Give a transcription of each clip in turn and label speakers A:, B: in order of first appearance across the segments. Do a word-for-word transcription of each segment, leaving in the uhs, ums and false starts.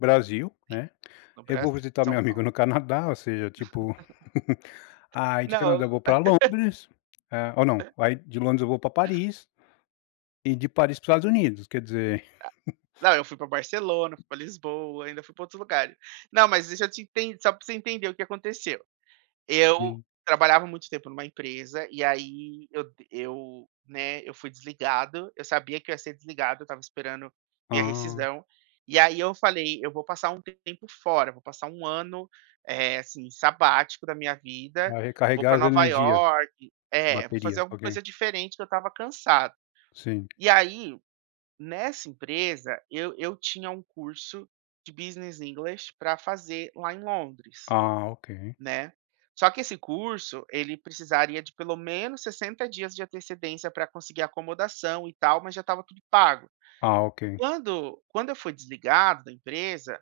A: Brasil,
B: Sim,
A: né,
B: no
A: eu vou
B: Brasil,
A: visitar
B: São
A: meu amigo
B: Paulo.
A: no Canadá, ou seja, tipo, aí de
B: Não, eu
A: Canadá eu vou para Londres. Ah, ou não,
B: Hã.
A: aí de Londres eu vou para Paris... e de Paris para o Estados Unidos, quer dizer
B: Ah, não, eu fui para Barcelona, fui para Lisboa, ainda fui para outros lugares. Não, mas deixa eu te ent só para você entender o que aconteceu. Eu
A: Sim.
B: trabalhava muito tempo numa empresa, e aí eu eu, né, eu fui desligado, eu sabia que eu ia ser desligado, eu estava esperando minha
A: Ah.
B: rescisão, e aí eu falei: "Eu vou passar um tempo fora, eu vou passar um ano, eh, assim, sabático da minha vida,
A: Para
B: vou
A: recarregar
B: para
A: as
B: Nova
A: energias,
B: Iorque" É, vou fazer
A: baterias,
B: alguma
A: ok.
B: coisa diferente, que eu estava cansado.
A: Sim.
B: E aí, nessa empresa, eu eu tinha um curso de Business English para fazer lá em Londres,
A: Ah, ok.
B: né. Só que esse curso, ele precisaria de pelo menos sessenta dias de antecedência para conseguir acomodação e tal, mas já estava pago.
A: Ah, ok.
B: Quando quando eu fui desligado da empresa,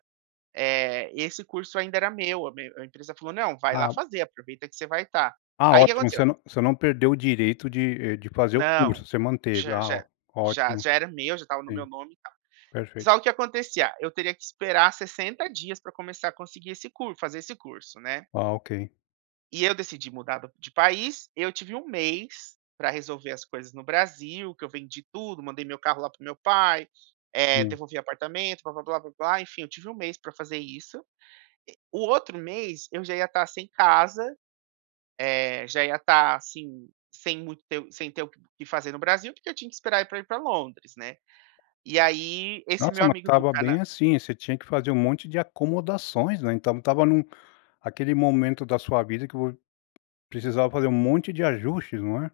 B: eh, esse curso ainda era meu, a me a empresa falou: "Não, vai lá
A: Ah.
B: fazer, aproveita que você vai estar".
A: Ah,
B: Aí o que
A: ótimo, você
B: aconteceu...
A: não você não perdeu o direito de, eh, de fazer o
B: Não,
A: curso, você manteve.
B: já
A: Ah, ó
B: já já
A: ótimo,
B: já era meu, já estava no meu
A: sim,
B: nome e tal. Mas,
A: perfeito.
B: ó o que acontecia, eu teria que esperar sessenta dias para começar a conseguir esse cur fazer esse curso, né.
A: Ah, ok.
B: E eu decidi mudar do de país, eu tive um mês para resolver as coisas no Brasil, que eu vendi tudo, mandei meu carro lá para o meu pai, eh,
A: Sim.
B: devolvi apartamento, blá blá blá blá blá enfim, eu tive um mês para fazer isso, o outro mês eu já ia estar sem casa, eh, já ia estar, assim, sem muito ter sem ter o que fazer no Brasil, porque eu tinha que esperar ir pra ir para Londres, né, e aí esse meu
A: Nossa, mas
B: amigo do
A: estava bem,
B: cana
A: assim, você tinha que fazer um monte de acomodações, né. Então estava num aquele momento da sua vida que vo precisava fazer um monte de ajustes, não é?